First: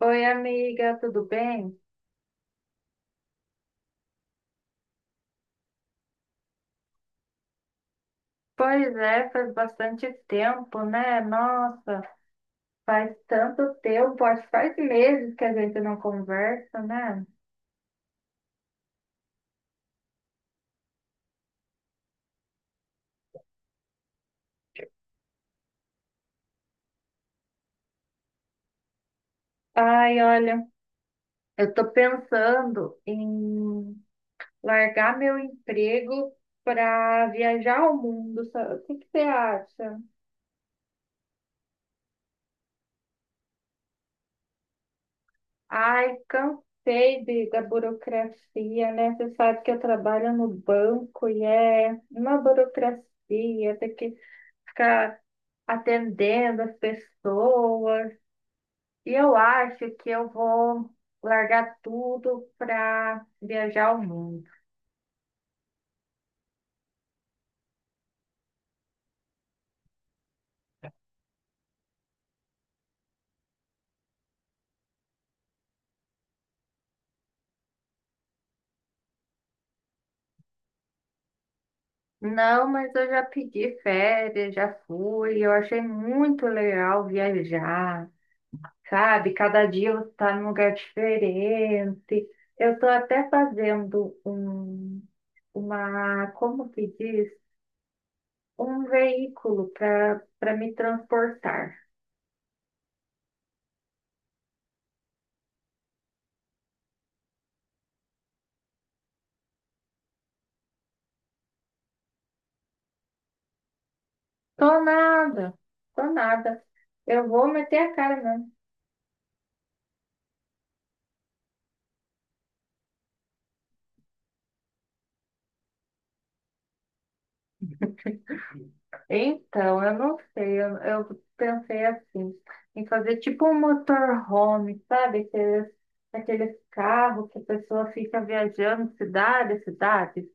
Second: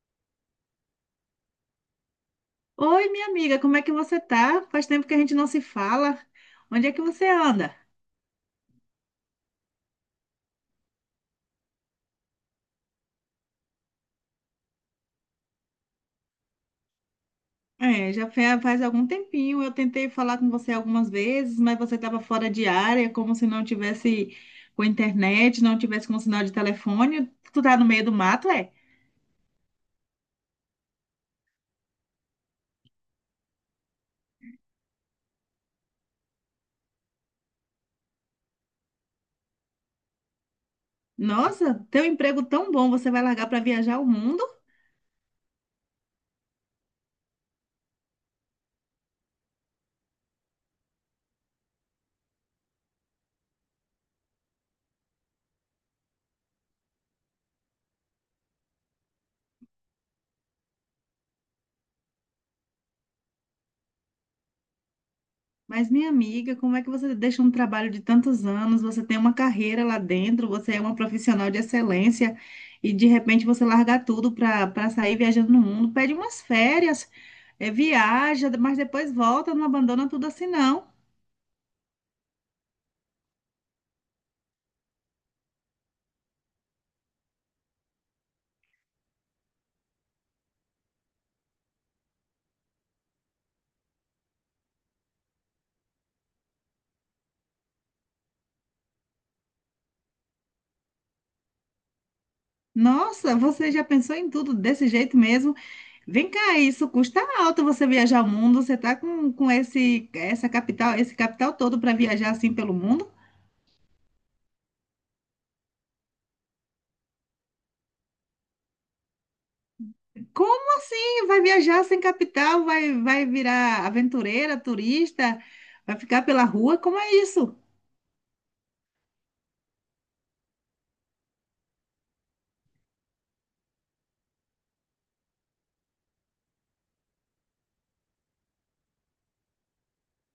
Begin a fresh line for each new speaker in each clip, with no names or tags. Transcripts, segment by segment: Oi, amiga, tudo bem?
Oi, minha amiga, como é que você tá? Faz tempo que a gente não se fala. Onde é que você anda?
Pois é, faz bastante tempo, né? Nossa, faz tanto tempo, acho que faz meses que a gente não conversa, né?
É, faz algum tempinho. Eu tentei falar com você algumas vezes, mas você estava fora de área, como se não tivesse com internet, não tivesse com sinal de telefone. Tu tá no meio do mato, é?
Ai, olha, eu tô pensando em largar meu emprego para viajar ao mundo, sabe? O que que você acha?
Nossa, teu emprego tão bom, você vai largar para viajar o mundo?
Ai, cansei da burocracia, né? Você sabe que eu trabalho no banco e é uma burocracia, tem que ficar atendendo as pessoas. E eu acho que eu vou largar tudo para viajar o mundo.
Mas, minha amiga, como é que você deixa um trabalho de tantos anos, você tem uma carreira lá dentro, você é uma profissional de excelência e de repente você larga tudo para sair viajando no mundo, pede umas férias, viaja, mas depois volta, não abandona tudo assim, não.
Não, mas eu já pedi férias, já fui. Eu achei muito legal viajar, sabe? Cada dia você está num lugar diferente. Eu estou até fazendo como que diz? Um veículo para me transportar.
Nossa, você já pensou em tudo desse jeito mesmo? Vem cá, isso custa alto você viajar o mundo, você tá com esse, essa capital, esse capital todo para viajar assim pelo mundo?
Tô nada, tô nada. Eu vou meter a cara mesmo.
Como assim? Vai viajar sem capital? Vai, vai virar aventureira, turista? Vai ficar pela rua? Como é isso?
Então, eu não sei, eu pensei assim, em fazer tipo um motorhome, sabe? Aqueles, aqueles carros que a pessoa fica viajando cidade, a cidade.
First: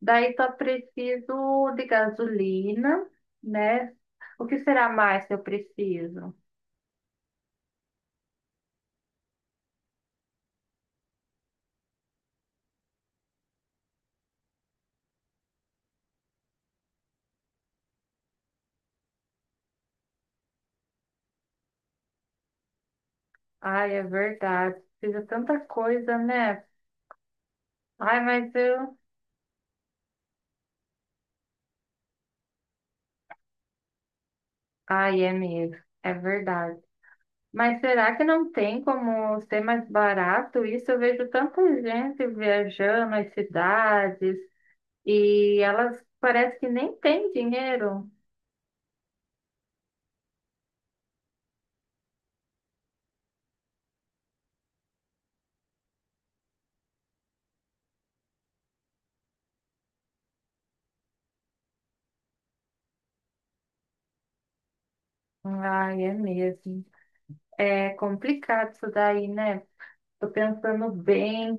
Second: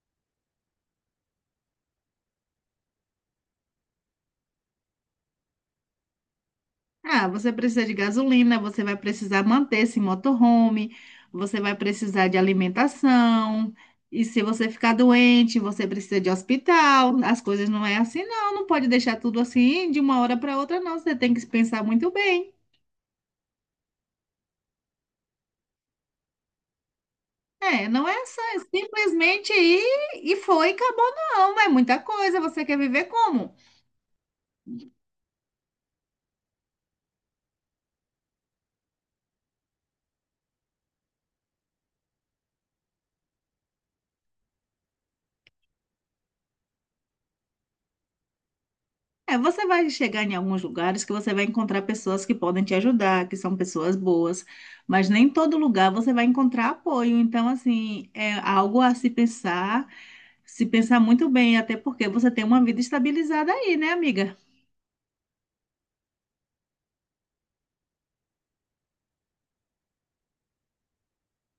Daí só preciso de gasolina, né? O que será mais que eu preciso?
Ah, você precisa de gasolina, você vai precisar manter esse motorhome, você vai precisar de alimentação. E se você ficar doente, você precisa de hospital. As coisas não é assim, não. Não pode deixar tudo assim de uma hora para outra, não. Você tem que pensar muito bem.
Ai, é verdade. Precisa tanta coisa, né?
É, não
Ai,
é só
mas
é
eu.
simplesmente ir e foi, acabou, não. É muita coisa. Você quer viver como?
Ai, é mesmo. É verdade. Mas será que não tem como ser mais barato isso? Eu vejo tanta gente viajando as cidades e elas parece que nem têm dinheiro.
É, você vai chegar em alguns lugares que você vai encontrar pessoas que podem te ajudar, que são pessoas boas, mas nem todo lugar você vai encontrar apoio. Então, assim, é algo a se pensar, se pensar muito bem, até porque você tem uma vida estabilizada aí, né, amiga?
Ai, é mesmo. É complicado isso daí, né? Tô pensando bem,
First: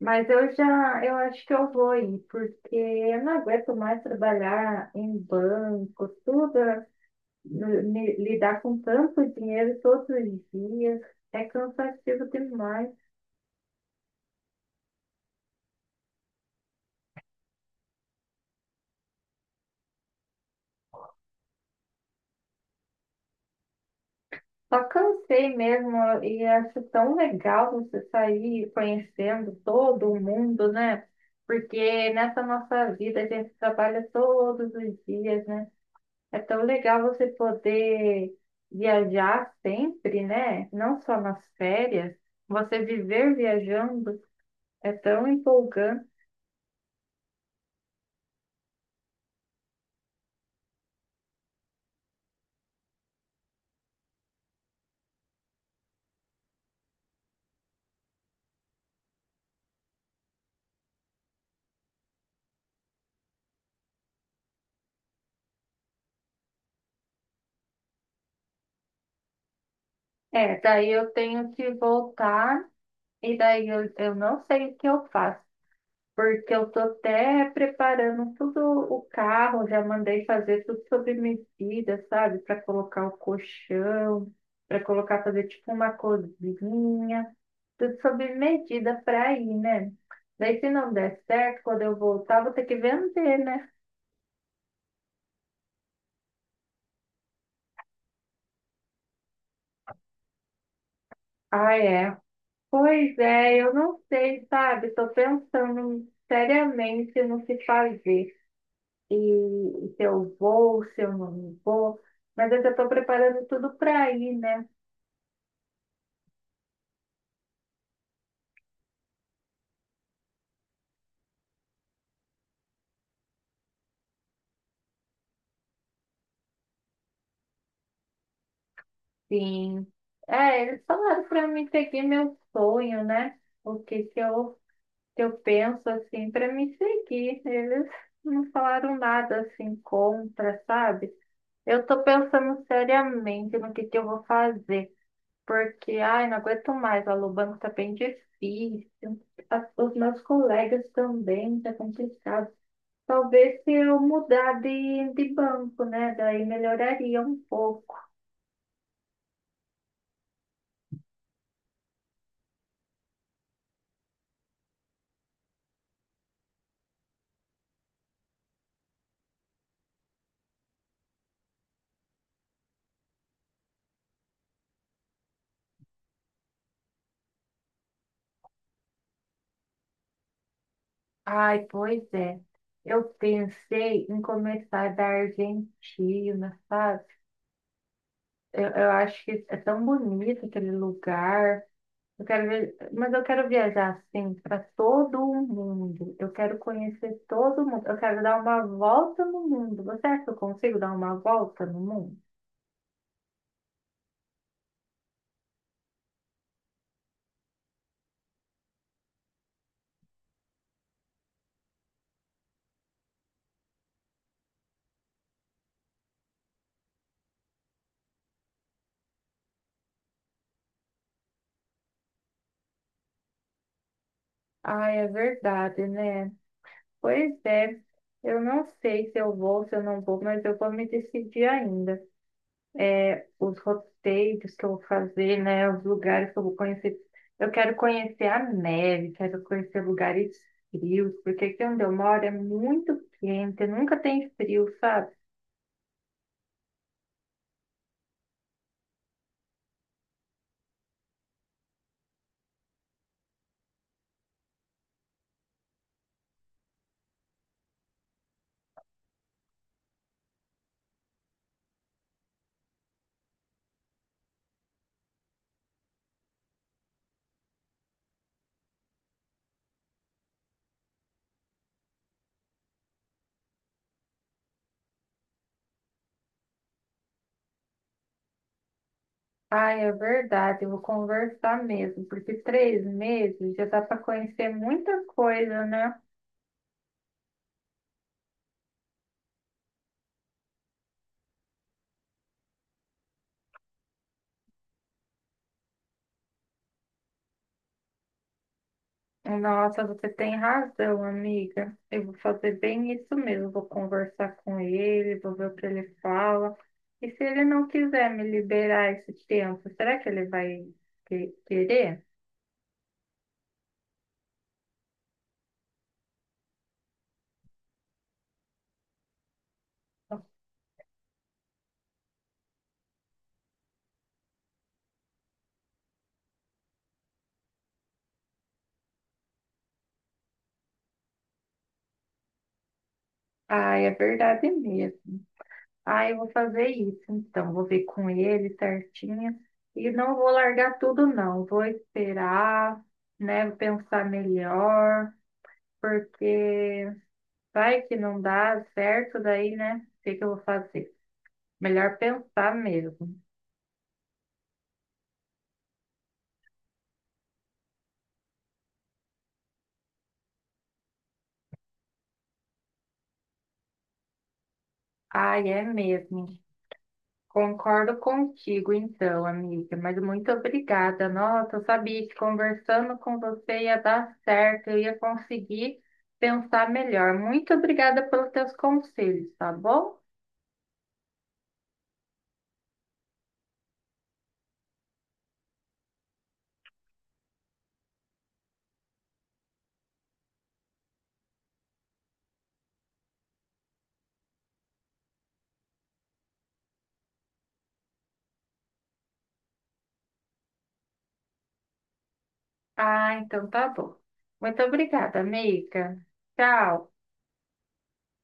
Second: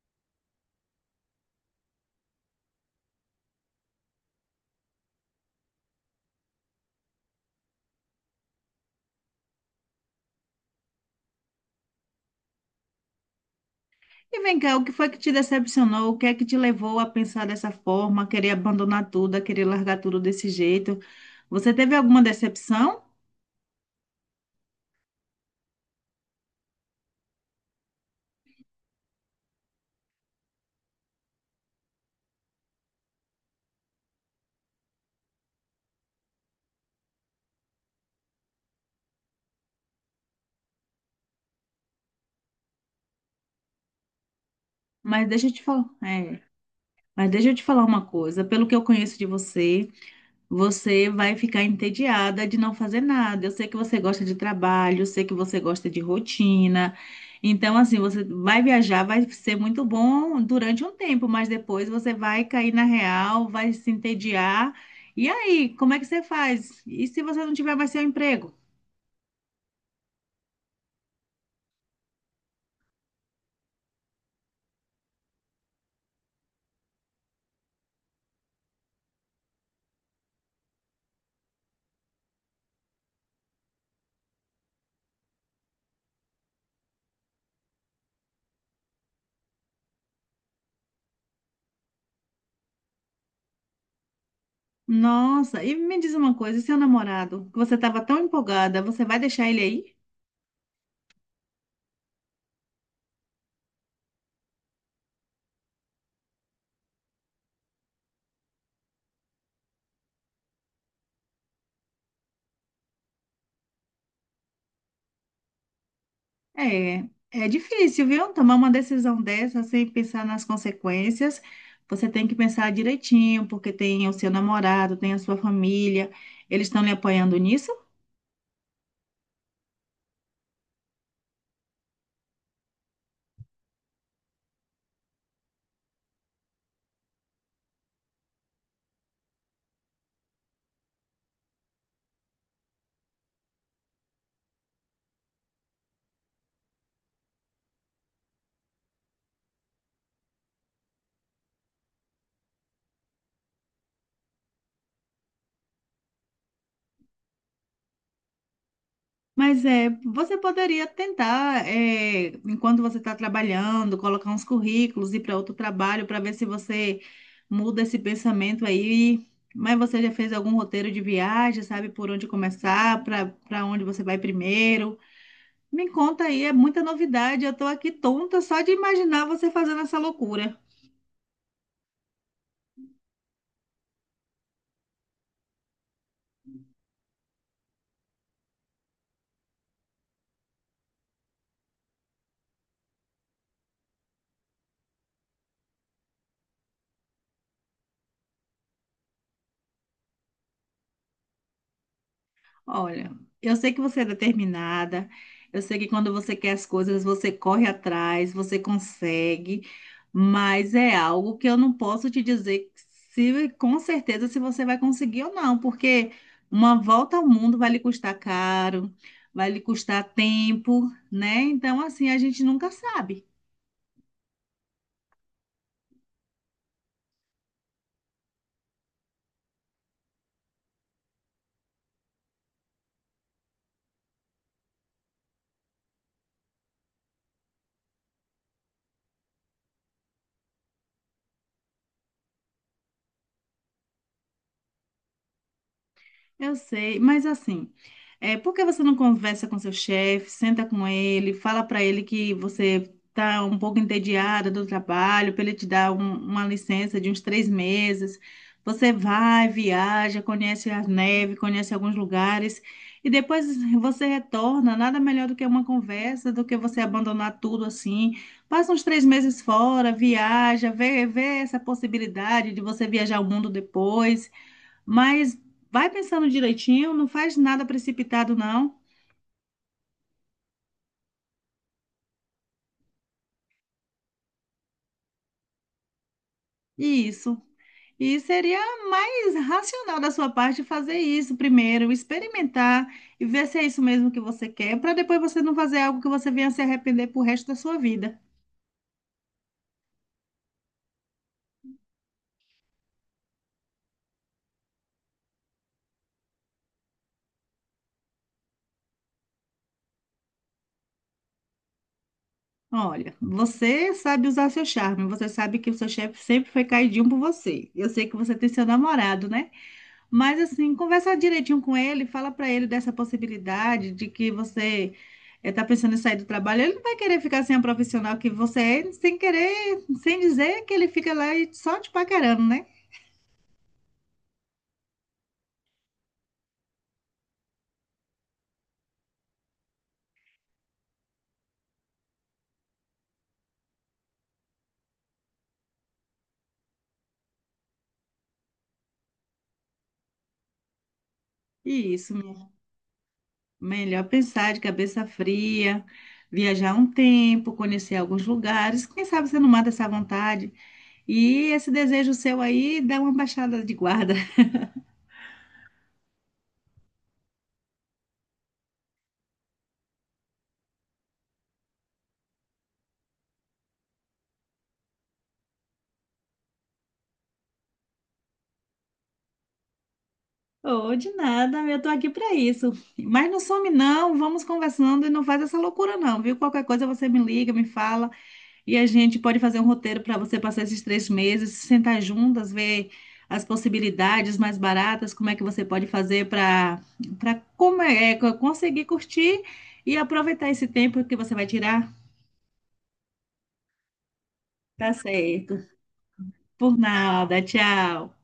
mas eu já, eu acho que eu vou ir, porque eu não aguento mais trabalhar em banco, tudo, lidar com tanto dinheiro todos os dias. É cansativo demais.
E vem cá, o que foi que te decepcionou? O que é que te levou a pensar dessa forma, a querer abandonar tudo, a querer largar tudo desse jeito? Você teve alguma decepção?
Só cansei mesmo e acho tão legal você sair conhecendo todo mundo, né? Porque nessa nossa vida a gente trabalha todos os dias, né? É tão legal você poder viajar sempre, né? Não só nas férias, você viver viajando é tão
Mas deixa eu te falar,
empolgante.
é, mas deixa eu te falar uma coisa. Pelo que eu conheço de você, você vai ficar entediada de não fazer nada. Eu sei que você gosta de trabalho, eu sei que você gosta de rotina. Então, assim, você vai viajar, vai ser muito bom durante um tempo, mas depois você vai cair na real, vai se entediar. E aí, como é que você faz? E se você não tiver mais seu emprego?
É, daí eu tenho que voltar e daí eu não sei o que eu faço. Porque eu tô até preparando tudo o carro, já mandei fazer tudo sobre medida, sabe? Para colocar o colchão, para colocar fazer tipo uma cozinha, tudo sobre medida para ir, né? Daí se não der certo, quando eu voltar, vou ter que vender, né?
Nossa, e me diz uma coisa, e seu namorado, que você estava tão empolgada, você vai deixar ele aí?
Ah, é. Pois é, eu não sei, sabe? Tô pensando seriamente no que fazer. E se eu vou, se eu não vou. Mas eu já tô preparando tudo para ir, né?
É, é difícil, viu? Tomar uma decisão dessa sem pensar nas consequências. Você tem que pensar direitinho, porque tem o seu namorado, tem a sua família. Eles estão lhe apoiando nisso?
Sim. É, eles falaram para mim seguir meu sonho, né? O que que eu penso, assim, para me seguir. Eles não falaram nada, assim, contra, sabe? Eu tô pensando seriamente no que eu vou fazer. Porque, ai, não aguento mais, a Lubanco tá bem difícil. Os meus colegas também, tá complicado. Talvez se eu mudar de banco, né? Daí melhoraria um pouco.
Mas é, você poderia tentar, é, enquanto você está trabalhando, colocar uns currículos, ir para outro trabalho para ver se você muda esse pensamento aí. Mas você já fez algum roteiro de viagem, sabe por onde começar, para onde você vai primeiro? Me conta aí, é muita novidade. Eu estou aqui tonta só de imaginar você fazendo essa loucura.
Ai, pois é. Eu pensei em começar da Argentina, sabe? Eu acho que é tão bonito aquele lugar. Eu quero ver, mas eu quero viajar assim para todo o mundo. Eu quero conhecer todo mundo. Eu quero dar uma volta no mundo. Você acha que eu consigo dar uma volta no mundo?
Olha, eu sei que você é determinada, eu sei que quando você quer as coisas, você corre atrás, você consegue, mas é algo que eu não posso te dizer se com certeza se você vai conseguir ou não, porque uma volta ao mundo vai lhe custar caro, vai lhe custar tempo, né? Então, assim, a gente nunca sabe.
Ai, é verdade, né? Pois é. Eu não sei se eu vou, se eu não vou, mas eu vou me decidir ainda. É, os roteiros que eu vou fazer, né? Os lugares que eu vou conhecer. Eu quero conhecer a neve, quero conhecer lugares frios, porque aqui onde eu moro é muito quente, nunca tem frio, sabe?
Eu sei, mas assim, é, por que você não conversa com seu chefe, senta com ele, fala para ele que você está um pouco entediada do trabalho, para ele te dar uma licença de uns 3 meses? Você vai, viaja, conhece a neve, conhece alguns lugares, e depois você retorna. Nada melhor do que uma conversa, do que você abandonar tudo assim. Passa uns 3 meses fora, viaja, vê, vê essa possibilidade de você viajar o mundo depois. Mas vai pensando direitinho, não faz nada precipitado, não.
Ah, é verdade, eu vou conversar mesmo, porque 3 meses já dá para conhecer muita coisa, né?
Isso. E seria mais racional da sua parte fazer isso primeiro, experimentar e ver se é isso mesmo que você quer, para depois você não fazer algo que você venha se arrepender pro resto da sua vida.
Nossa, você tem razão, amiga. Eu vou fazer bem isso mesmo. Vou conversar com ele, vou ver o que ele fala. E se ele não quiser me liberar esse tempo, será que ele vai querer?
Olha, você sabe usar seu charme, você sabe que o seu chefe sempre foi caidinho por você. Eu sei que você tem seu namorado, né? Mas assim, conversar direitinho com ele, fala para ele dessa possibilidade de que você está pensando em sair do trabalho. Ele não vai querer ficar sem a profissional que você é, sem querer, sem dizer que ele fica lá e só te paquerando, né?
Ah, é verdade mesmo. Ah, eu vou fazer isso, então. Vou ver com ele certinho. E não vou largar tudo, não. Vou esperar, né? Vou pensar melhor, porque vai que não dá certo daí, né? O que que eu vou fazer?
E
Melhor
isso, minha-
pensar mesmo.
Melhor pensar de cabeça fria, viajar um tempo, conhecer alguns lugares. Quem sabe você não mata essa vontade. E esse desejo seu aí dá uma baixada de guarda.
Ai, é mesmo. Concordo contigo, então, amiga, mas muito obrigada. Nossa, eu sabia que conversando com você ia dar certo, eu ia conseguir pensar melhor. Muito obrigada pelos teus conselhos, tá bom?
Oh, de nada, eu tô aqui pra isso. Mas não some não, vamos conversando e não faz essa loucura não, viu? Qualquer coisa você me liga, me fala e a gente pode fazer um roteiro para você passar esses 3 meses, se sentar juntas, ver as possibilidades mais baratas, como é que você pode fazer para para como é, é, co- conseguir curtir e aproveitar esse tempo que você vai tirar.
Ah, então tá bom. Muito
Tá
obrigada,
certo.
amiga.
Por
Tchau.
nada, tchau.